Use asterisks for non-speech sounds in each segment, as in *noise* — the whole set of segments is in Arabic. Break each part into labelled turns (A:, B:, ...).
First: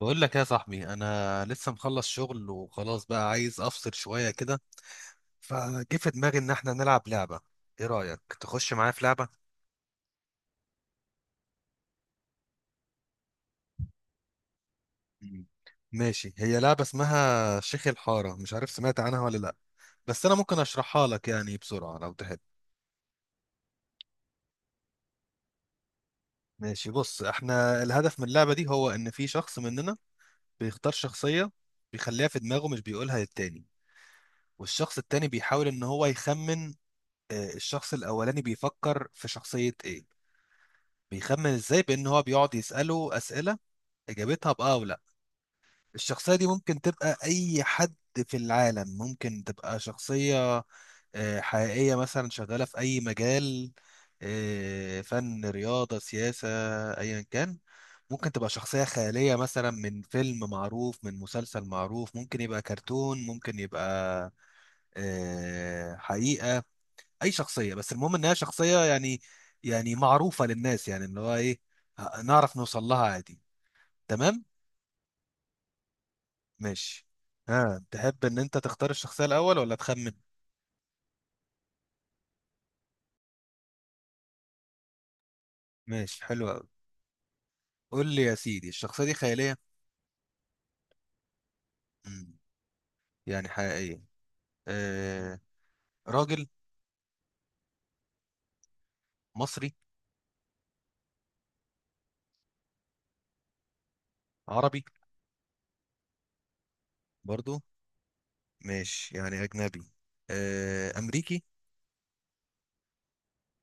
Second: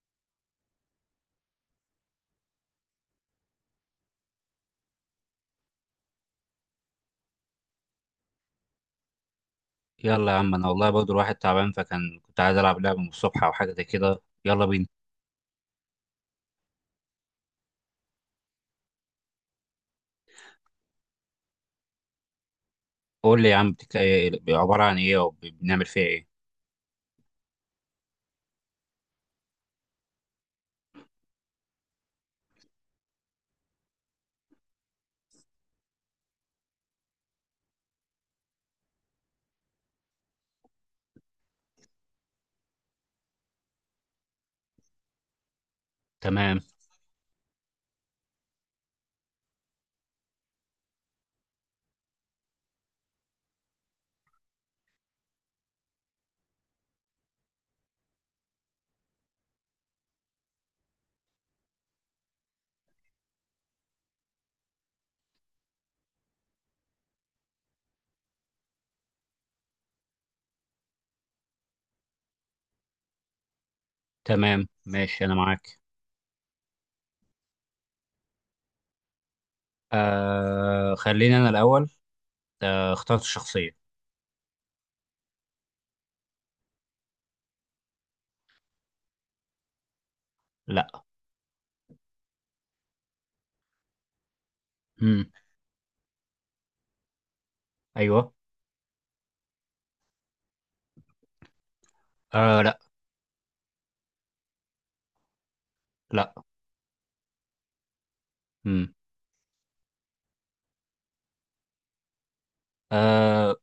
A: بقول لك يا صاحبي، انا لسه مخلص شغل وخلاص بقى عايز افصل شويه كده. فجه في دماغي ان احنا نلعب لعبه. ايه رايك تخش معايا في لعبه؟
B: يلا يا عم، انا والله برضه الواحد تعبان، فكان كنت عايز العب لعبه من الصبح او حاجه زي كده. يلا بينا.
A: مم. ماشي، هي لعبه اسمها شيخ الحاره، مش عارف سمعت عنها ولا لا، بس انا ممكن اشرحها لك يعني بسرعه لو تحب.
B: قول لي يا عم. عباره عن ايه، او بنعمل فيها ايه؟
A: ماشي، بص، احنا الهدف من اللعبه دي هو ان في شخص مننا بيختار شخصيه، بيخليها في دماغه، مش بيقولها للتاني. والشخص التاني بيحاول ان هو يخمن الشخص الاولاني بيفكر في شخصيه ايه. بيخمن ازاي؟ بان هو بيقعد يساله اسئله اجابتها باه او لا. الشخصيه دي
B: تمام.
A: ممكن تبقى اي حد في العالم، ممكن تبقى شخصيه حقيقيه، مثلا شغاله في اي مجال، فن، رياضه، سياسه، ايا كان. ممكن تبقى شخصيه خياليه، مثلا من فيلم معروف، من مسلسل معروف، ممكن يبقى كرتون، ممكن يبقى حقيقه. اي شخصيه، بس المهم انها شخصيه يعني، يعني معروفه للناس، يعني اللي هو ايه، نعرف نوصل لها عادي. تمام.
B: تمام، ماشي، انا معاك.
A: ماشي. ها تحب ان انت تختار الشخصيه الاول ولا تخمن؟
B: خليني انا الاول. اخترت الشخصيه.
A: ماشي، حلو قوي. قول لي يا سيدي، الشخصيه دي خياليه؟
B: لا.
A: مم. يعني حقيقيه.
B: امم.
A: آه. راجل.
B: ايوه.
A: مصري.
B: لا.
A: عربي.
B: لا.
A: برضو
B: امم.
A: ماشي، يعني اجنبي. امريكي؟
B: آه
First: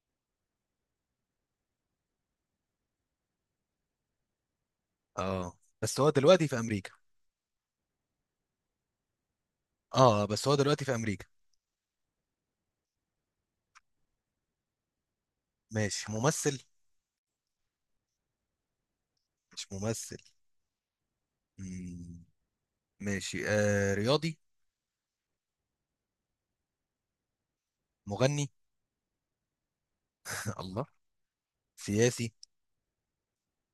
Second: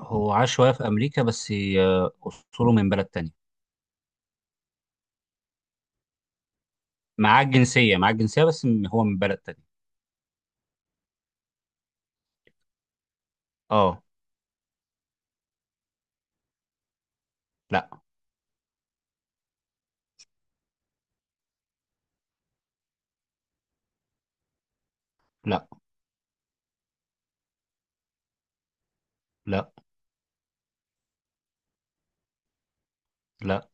B: هو عاش شويه في امريكا بس. آه اصوله من بلد تانية.
A: اه بس هو دلوقتي في امريكا.
B: معاه الجنسيه بس هو من بلد تانية.
A: اه بس هو دلوقتي في امريكا.
B: اه.
A: ماشي، ممثل؟
B: لا.
A: مش ممثل. مم. ماشي، رياضي؟
B: لا.
A: مغني؟
B: لا.
A: *laughs* الله. سياسي؟
B: لا.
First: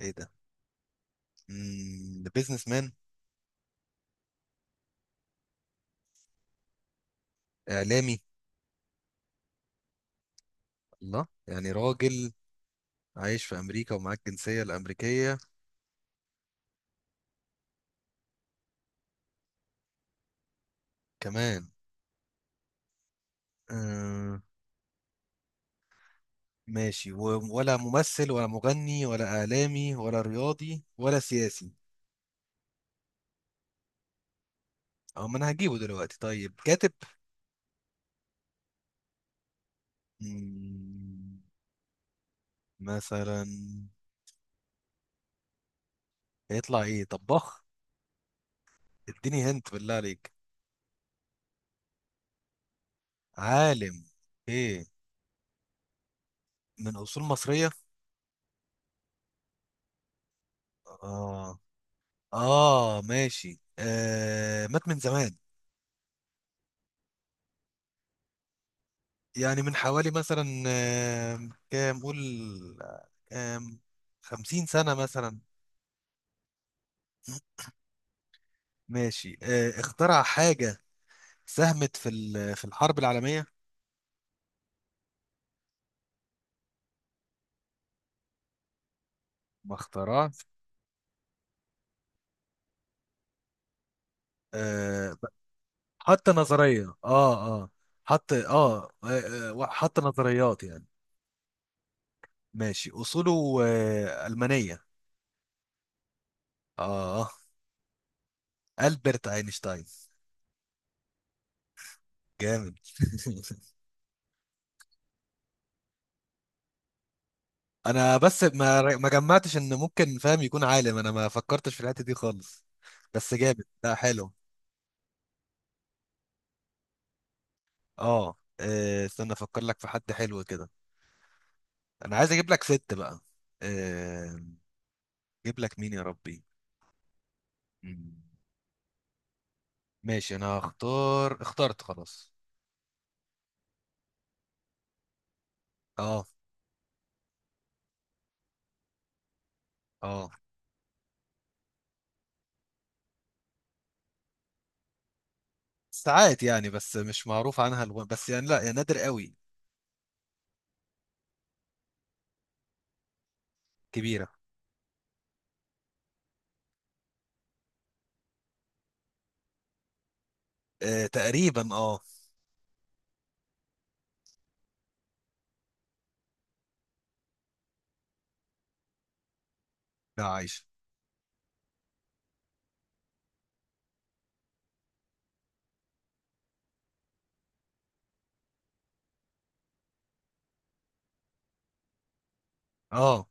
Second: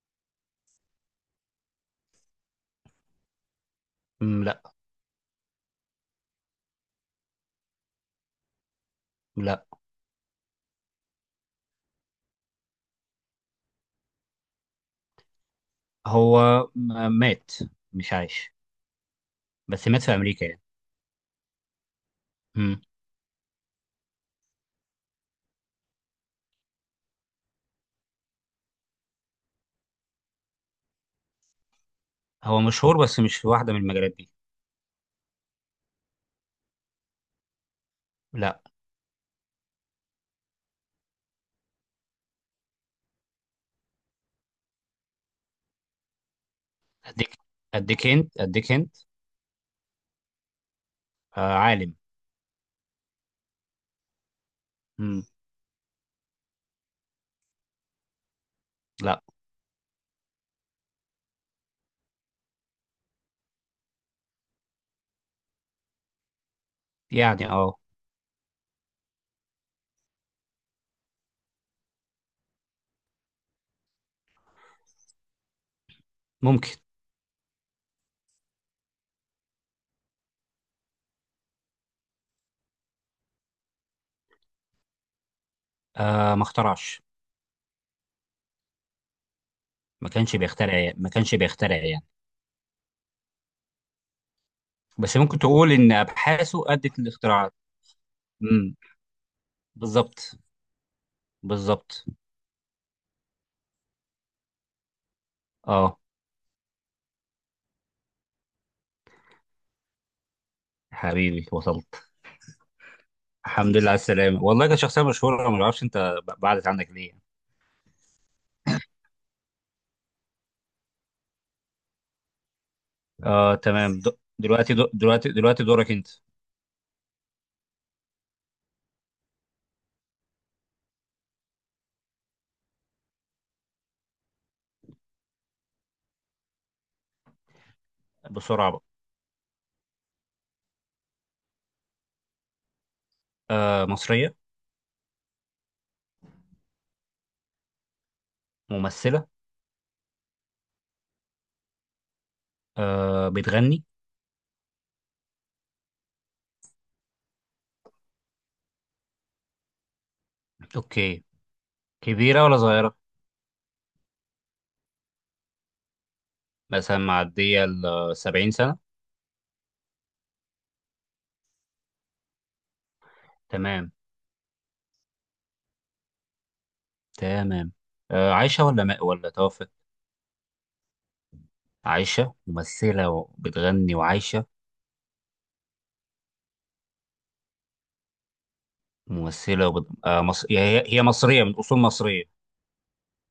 A: ايه ده. بيزنس مان؟
B: لا.
A: اعلامي؟
B: لا.
A: الله، يعني راجل عايش في امريكا ومعاك الجنسية الامريكية
B: هو مات. مش عايش. بس مات في امريكا يعني.
A: كمان.
B: مم.
A: آه. ماشي ولا ممثل ولا مغني ولا اعلامي ولا رياضي ولا سياسي.
B: هو مشهور بس مش في واحده من المجالات دي.
A: اه، ما انا هجيبه دلوقتي. طيب كاتب؟
B: لا.
A: مم، مثلا هيطلع ايه،
B: اديك
A: طباخ؟
B: اديك اديك انت.
A: اديني هنت بالله عليك.
B: عالم.
A: عالم؟ ايه،
B: مم.
A: من اصول مصرية؟
B: لا.
A: اه. اه ماشي، مات من زمان،
B: يعني اه.
A: يعني من حوالي مثلا كام، قول، آه، كام، 50 سنة مثلا.
B: ممكن.
A: ماشي، اخترع حاجة ساهمت في في الحرب العالمية؟
B: ما اخترعش.
A: ما
B: ما كانش
A: اخترعش.
B: بيخترع يعني. ما كانش بيخترع يعني.
A: آه
B: بس
A: ب-
B: ممكن تقول ان
A: حط
B: ابحاثه
A: نظرية؟
B: ادت
A: اه.
B: للاختراعات.
A: اه حط
B: مم.
A: اه، حط
B: بالظبط.
A: نظريات يعني.
B: بالظبط.
A: ماشي، أصوله ألمانية.
B: اه.
A: اه آه. ألبرت أينشتاين.
B: حبيبي، وصلت.
A: جامد *laughs*
B: الحمد لله على السلامه. والله كانت شخصيه مشهوره، ما اعرفش انت بعدت عنك ليه.
A: انا بس ما جمعتش ان ممكن فاهم يكون عالم، انا ما فكرتش في الحته دي خالص. بس جامد،
B: تمام.
A: لا
B: د-
A: حلو.
B: دلوقتي د- دلوقتي دلوقتي دورك انت.
A: اه، استنى افكر لك في حد حلو كده. انا عايز اجيب لك ست بقى. آه، اجيب لك مين يا ربي. مم.
B: بسرعة بقى.
A: ماشي، انا هختار. اخترت خلاص.
B: مصرية.
A: اه.
B: ممثلة.
A: اه
B: بتغني.
A: ساعات يعني، بس مش معروف عنها بس يعني لا، يا نادر قوي.
B: اوكي. كبيرة ولا صغيرة؟
A: كبيره.
B: مثلا معدية ال 70 سنة؟
A: تقريبا اه.
B: تمام. تمام. عايشة ولا ما ولا توفت؟
A: لا عايشه.
B: عايشة، ممثلة وبتغني وعايشة. ممثلة وبت... آه مص... هي هي مصرية من أصول مصرية.
A: اه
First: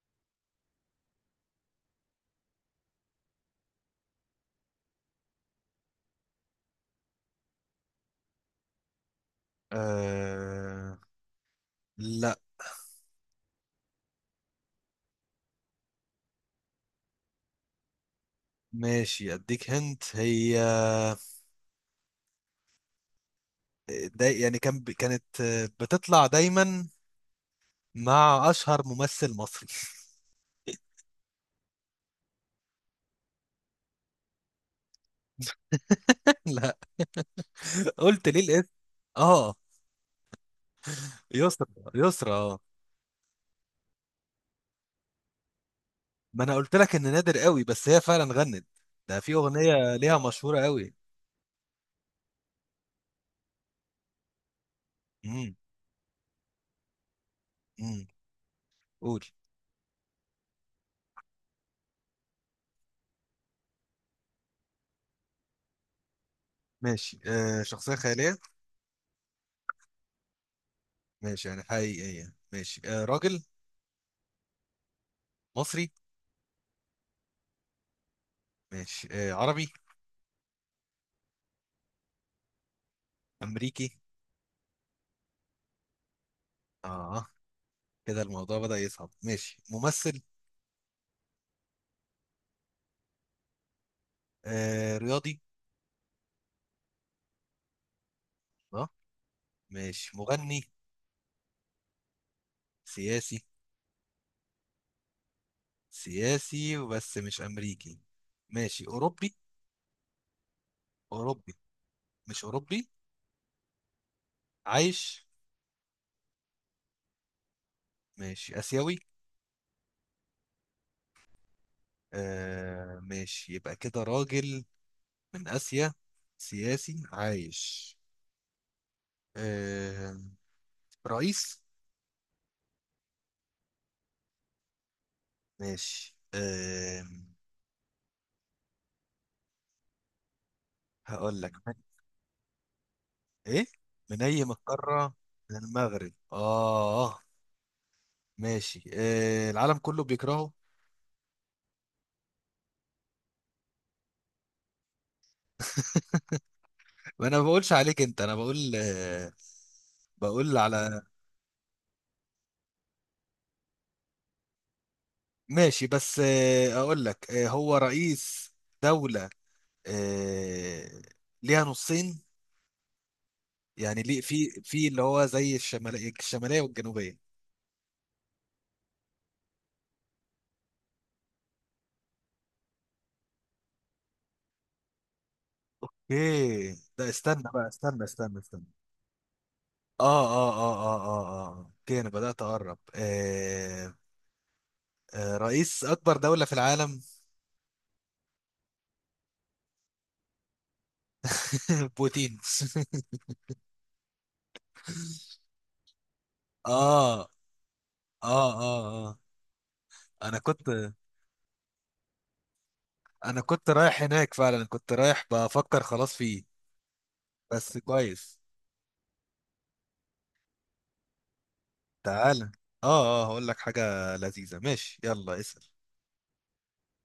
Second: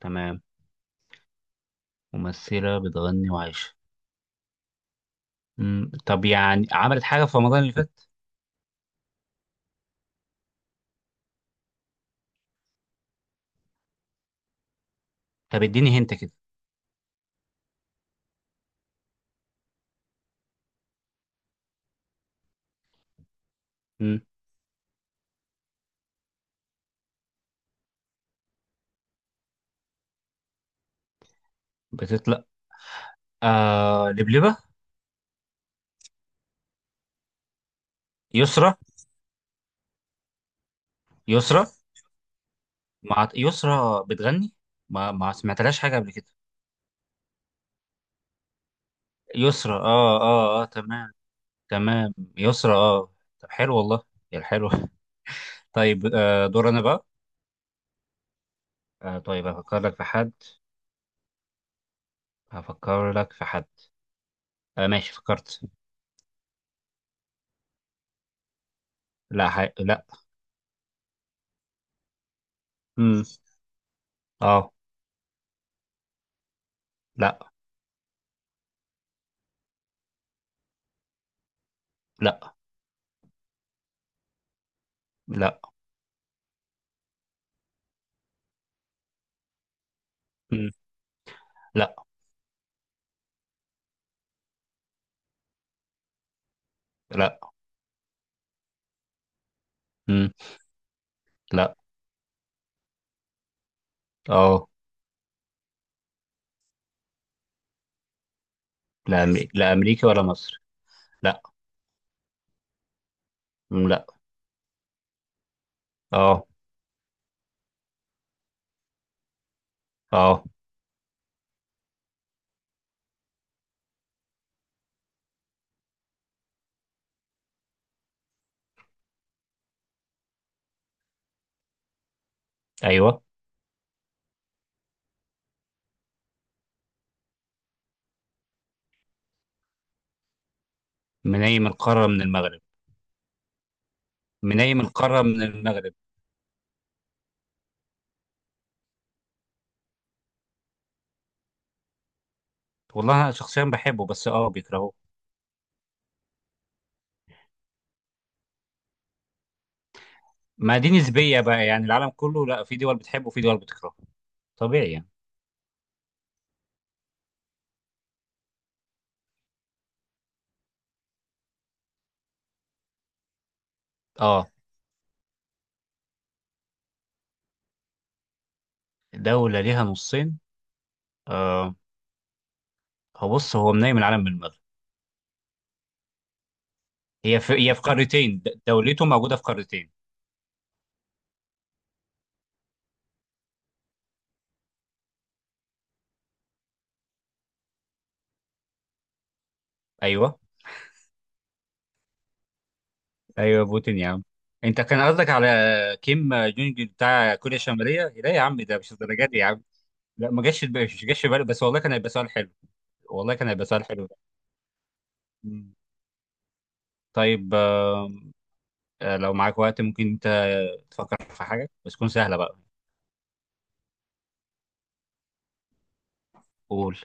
B: تمام. ممثلة بتغني وعايشة. مم. طب يعني عملت حاجة في رمضان اللي فات؟
A: آه، لا.
B: طب اديني هنت كده.
A: ماشي، اديك هنت هي.
B: مم.
A: دا يعني كانت بتطلع دايما مع اشهر ممثل مصري.
B: بتطلع. لبلبة.
A: *laughs* لا، قلت ليه الاسم.
B: يسرا.
A: اه يسرا.
B: يسرا.
A: يسرا اه.
B: مع يسرا بتغني. ما سمعتلهاش حاجة قبل كده.
A: ما انا قلت لك ان نادر قوي، بس هي فعلا غنت. ده في
B: يسرا.
A: اغنيه ليها مشهوره
B: اه
A: قوي.
B: تمام. تمام، يسرا، اه. طب حلو والله. يا حلو *laughs*
A: امم.
B: طيب، دور انا بقى.
A: امم. قول.
B: طيب هفكر لك في حد. هفكر لك في حد ماشي، فكرت.
A: ماشي، شخصيه خياليه؟
B: لا. لا.
A: ماشي يعني حقيقيه. ماشي،
B: امم.
A: راجل.
B: اه.
A: مصري؟
B: لا.
A: ماشي، عربي؟
B: لا.
A: امريكي؟
B: لا.
A: اه، كده الموضوع بدأ يصعب. ماشي، ممثل؟
B: مم. لا.
A: رياضي؟
B: لا.
A: اه. ماشي،
B: مم.
A: مغني؟
B: لا.
A: سياسي؟
B: اه.
A: سياسي، وبس مش أمريكي. ماشي،
B: لا.
A: أوروبي؟
B: لا، امريكا ولا مصر. لا.
A: أوروبي؟ مش أوروبي.
B: مم. لا.
A: عايش.
B: اه.
A: ماشي، آسيوي؟
B: اه.
A: آه ماشي، يبقى كده راجل من آسيا، سياسي، عايش، آه، رئيس.
B: ايوه.
A: ماشي، هقول لك
B: من قارة، من المغرب؟
A: إيه، من أي من
B: منيم
A: القارة؟
B: القارة، من
A: من
B: المغرب.
A: المغرب. آه ماشي، العالم كله بيكرهه؟
B: والله أنا شخصيا بحبه، بس أه بيكرهوه.
A: وأنا ما بقولش عليك أنت، أنا بقول آه، بقول
B: ما دي
A: على.
B: نسبية بقى، يعني العالم كله لا، في دول بتحبه وفي دول بتكرهه. طبيعي يعني.
A: ماشي بس اقول لك هو رئيس دولة آه، ليها نصين، يعني ليه
B: أه.
A: في اللي هو زي الشمالية، الشمالية والجنوبية.
B: دولة ليها نصين. أه. هو بص، هو منيم العالم من المغرب.
A: ايه ده،
B: هي
A: استنى
B: في
A: بقى،
B: هي في
A: استنى استنى
B: قارتين.
A: استنى.
B: دولته موجودة في قارتين.
A: اه اه اه اه اه اه، اوكي، انا بدأت اقرب. آه، آه رئيس اكبر دولة في العالم.
B: أيوه.
A: *laughs* بوتين *laughs*
B: أيوه، بوتين يا عم. أنت كان قصدك على كيم جونج
A: اه اه
B: بتاع كوريا الشمالية. لا يا عم، ده مش
A: اه اه.
B: الدرجة دي يا عم. لا،
A: انا
B: ما جاش في بالي-
A: كنت
B: مش جاش في بالي، بس والله كان هيبقى سؤال حلو. والله
A: انا
B: كان هيبقى
A: كنت
B: سؤال
A: رايح
B: حلو.
A: هناك فعلا، كنت رايح
B: مم.
A: بفكر خلاص فيه.
B: طيب،
A: بس كويس.
B: لو معاك وقت، ممكن انت تفكر في حاجة بس تكون سهلة
A: تعالى
B: بقى.
A: اه اه، هقول لك حاجة لذيذة. ماشي، يلا اسأل.
B: قول.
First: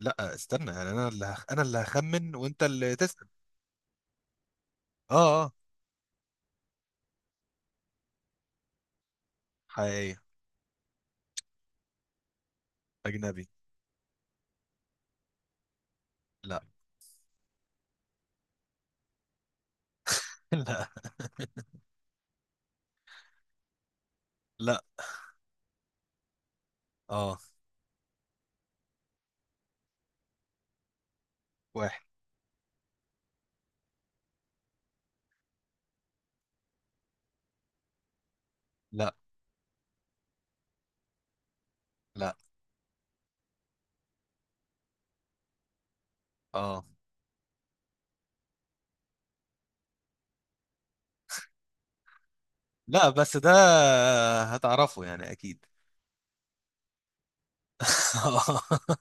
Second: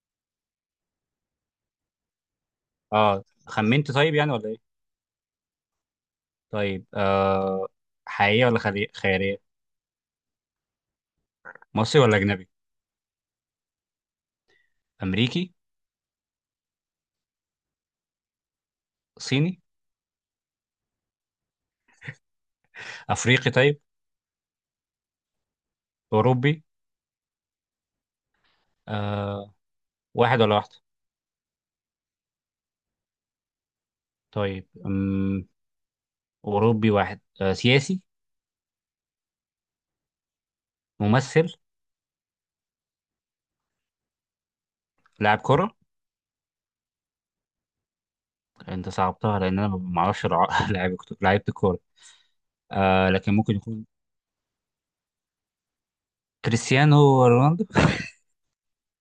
A: لا استنى، يعني انا اللي انا اللي هخمن وانت اللي
B: اه،
A: تسأل.
B: خمنت طيب يعني ولا ايه؟
A: اه اه.
B: طيب، حقيقية ولا خيالية؟
A: حقيقية.
B: مصري ولا أجنبي؟
A: اجنبي.
B: أمريكي؟
A: لا.
B: صيني؟
A: *laughs* لا.
B: أفريقي طيب؟
A: لا.
B: أوروبي؟
A: اه.
B: آه واحد ولا واحدة؟
A: واحد.
B: طيب أوروبي، واحد. سياسي؟
A: لا.
B: ممثل؟
A: لا.
B: لاعب كرة؟
A: اه.
B: انت صعبتها لأن أنا ما أعرفش لعيب *laughs* لعيبة الكورة.
A: لا،
B: لكن
A: بس ده
B: ممكن يكون
A: هتعرفه يعني اكيد.
B: كريستيانو رونالدو.
A: *laughs*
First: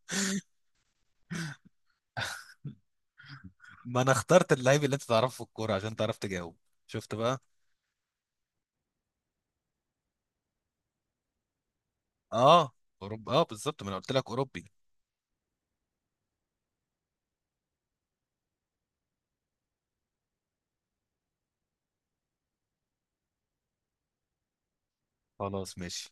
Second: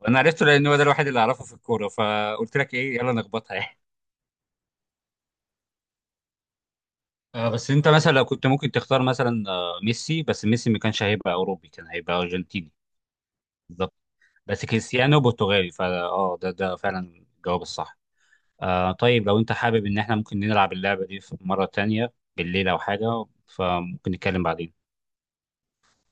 B: وانا عرفته لان هو ده الوحيد اللي اعرفه في الكوره، فقلت لك ايه، يلا نخبطها يعني.
A: ما انا اخترت اللعيب اللي انت تعرفه في الكورة عشان تعرف تجاوب. شفت بقى.
B: بس انت مثلا لو كنت ممكن تختار، مثلا ميسي، بس ميسي ما كانش هيبقى اوروبي، كان هيبقى
A: اه،
B: ارجنتيني.
A: اوروبا اه بالظبط، ما
B: بالظبط.
A: انا قلت لك اوروبي.
B: بس كريستيانو برتغالي فا اه، ده فعلا الجواب الصح. طيب لو انت حابب ان احنا ممكن نلعب اللعبه دي في مره تانية بالليل او حاجه، فممكن نتكلم بعدين.
A: خلاص، ماشي.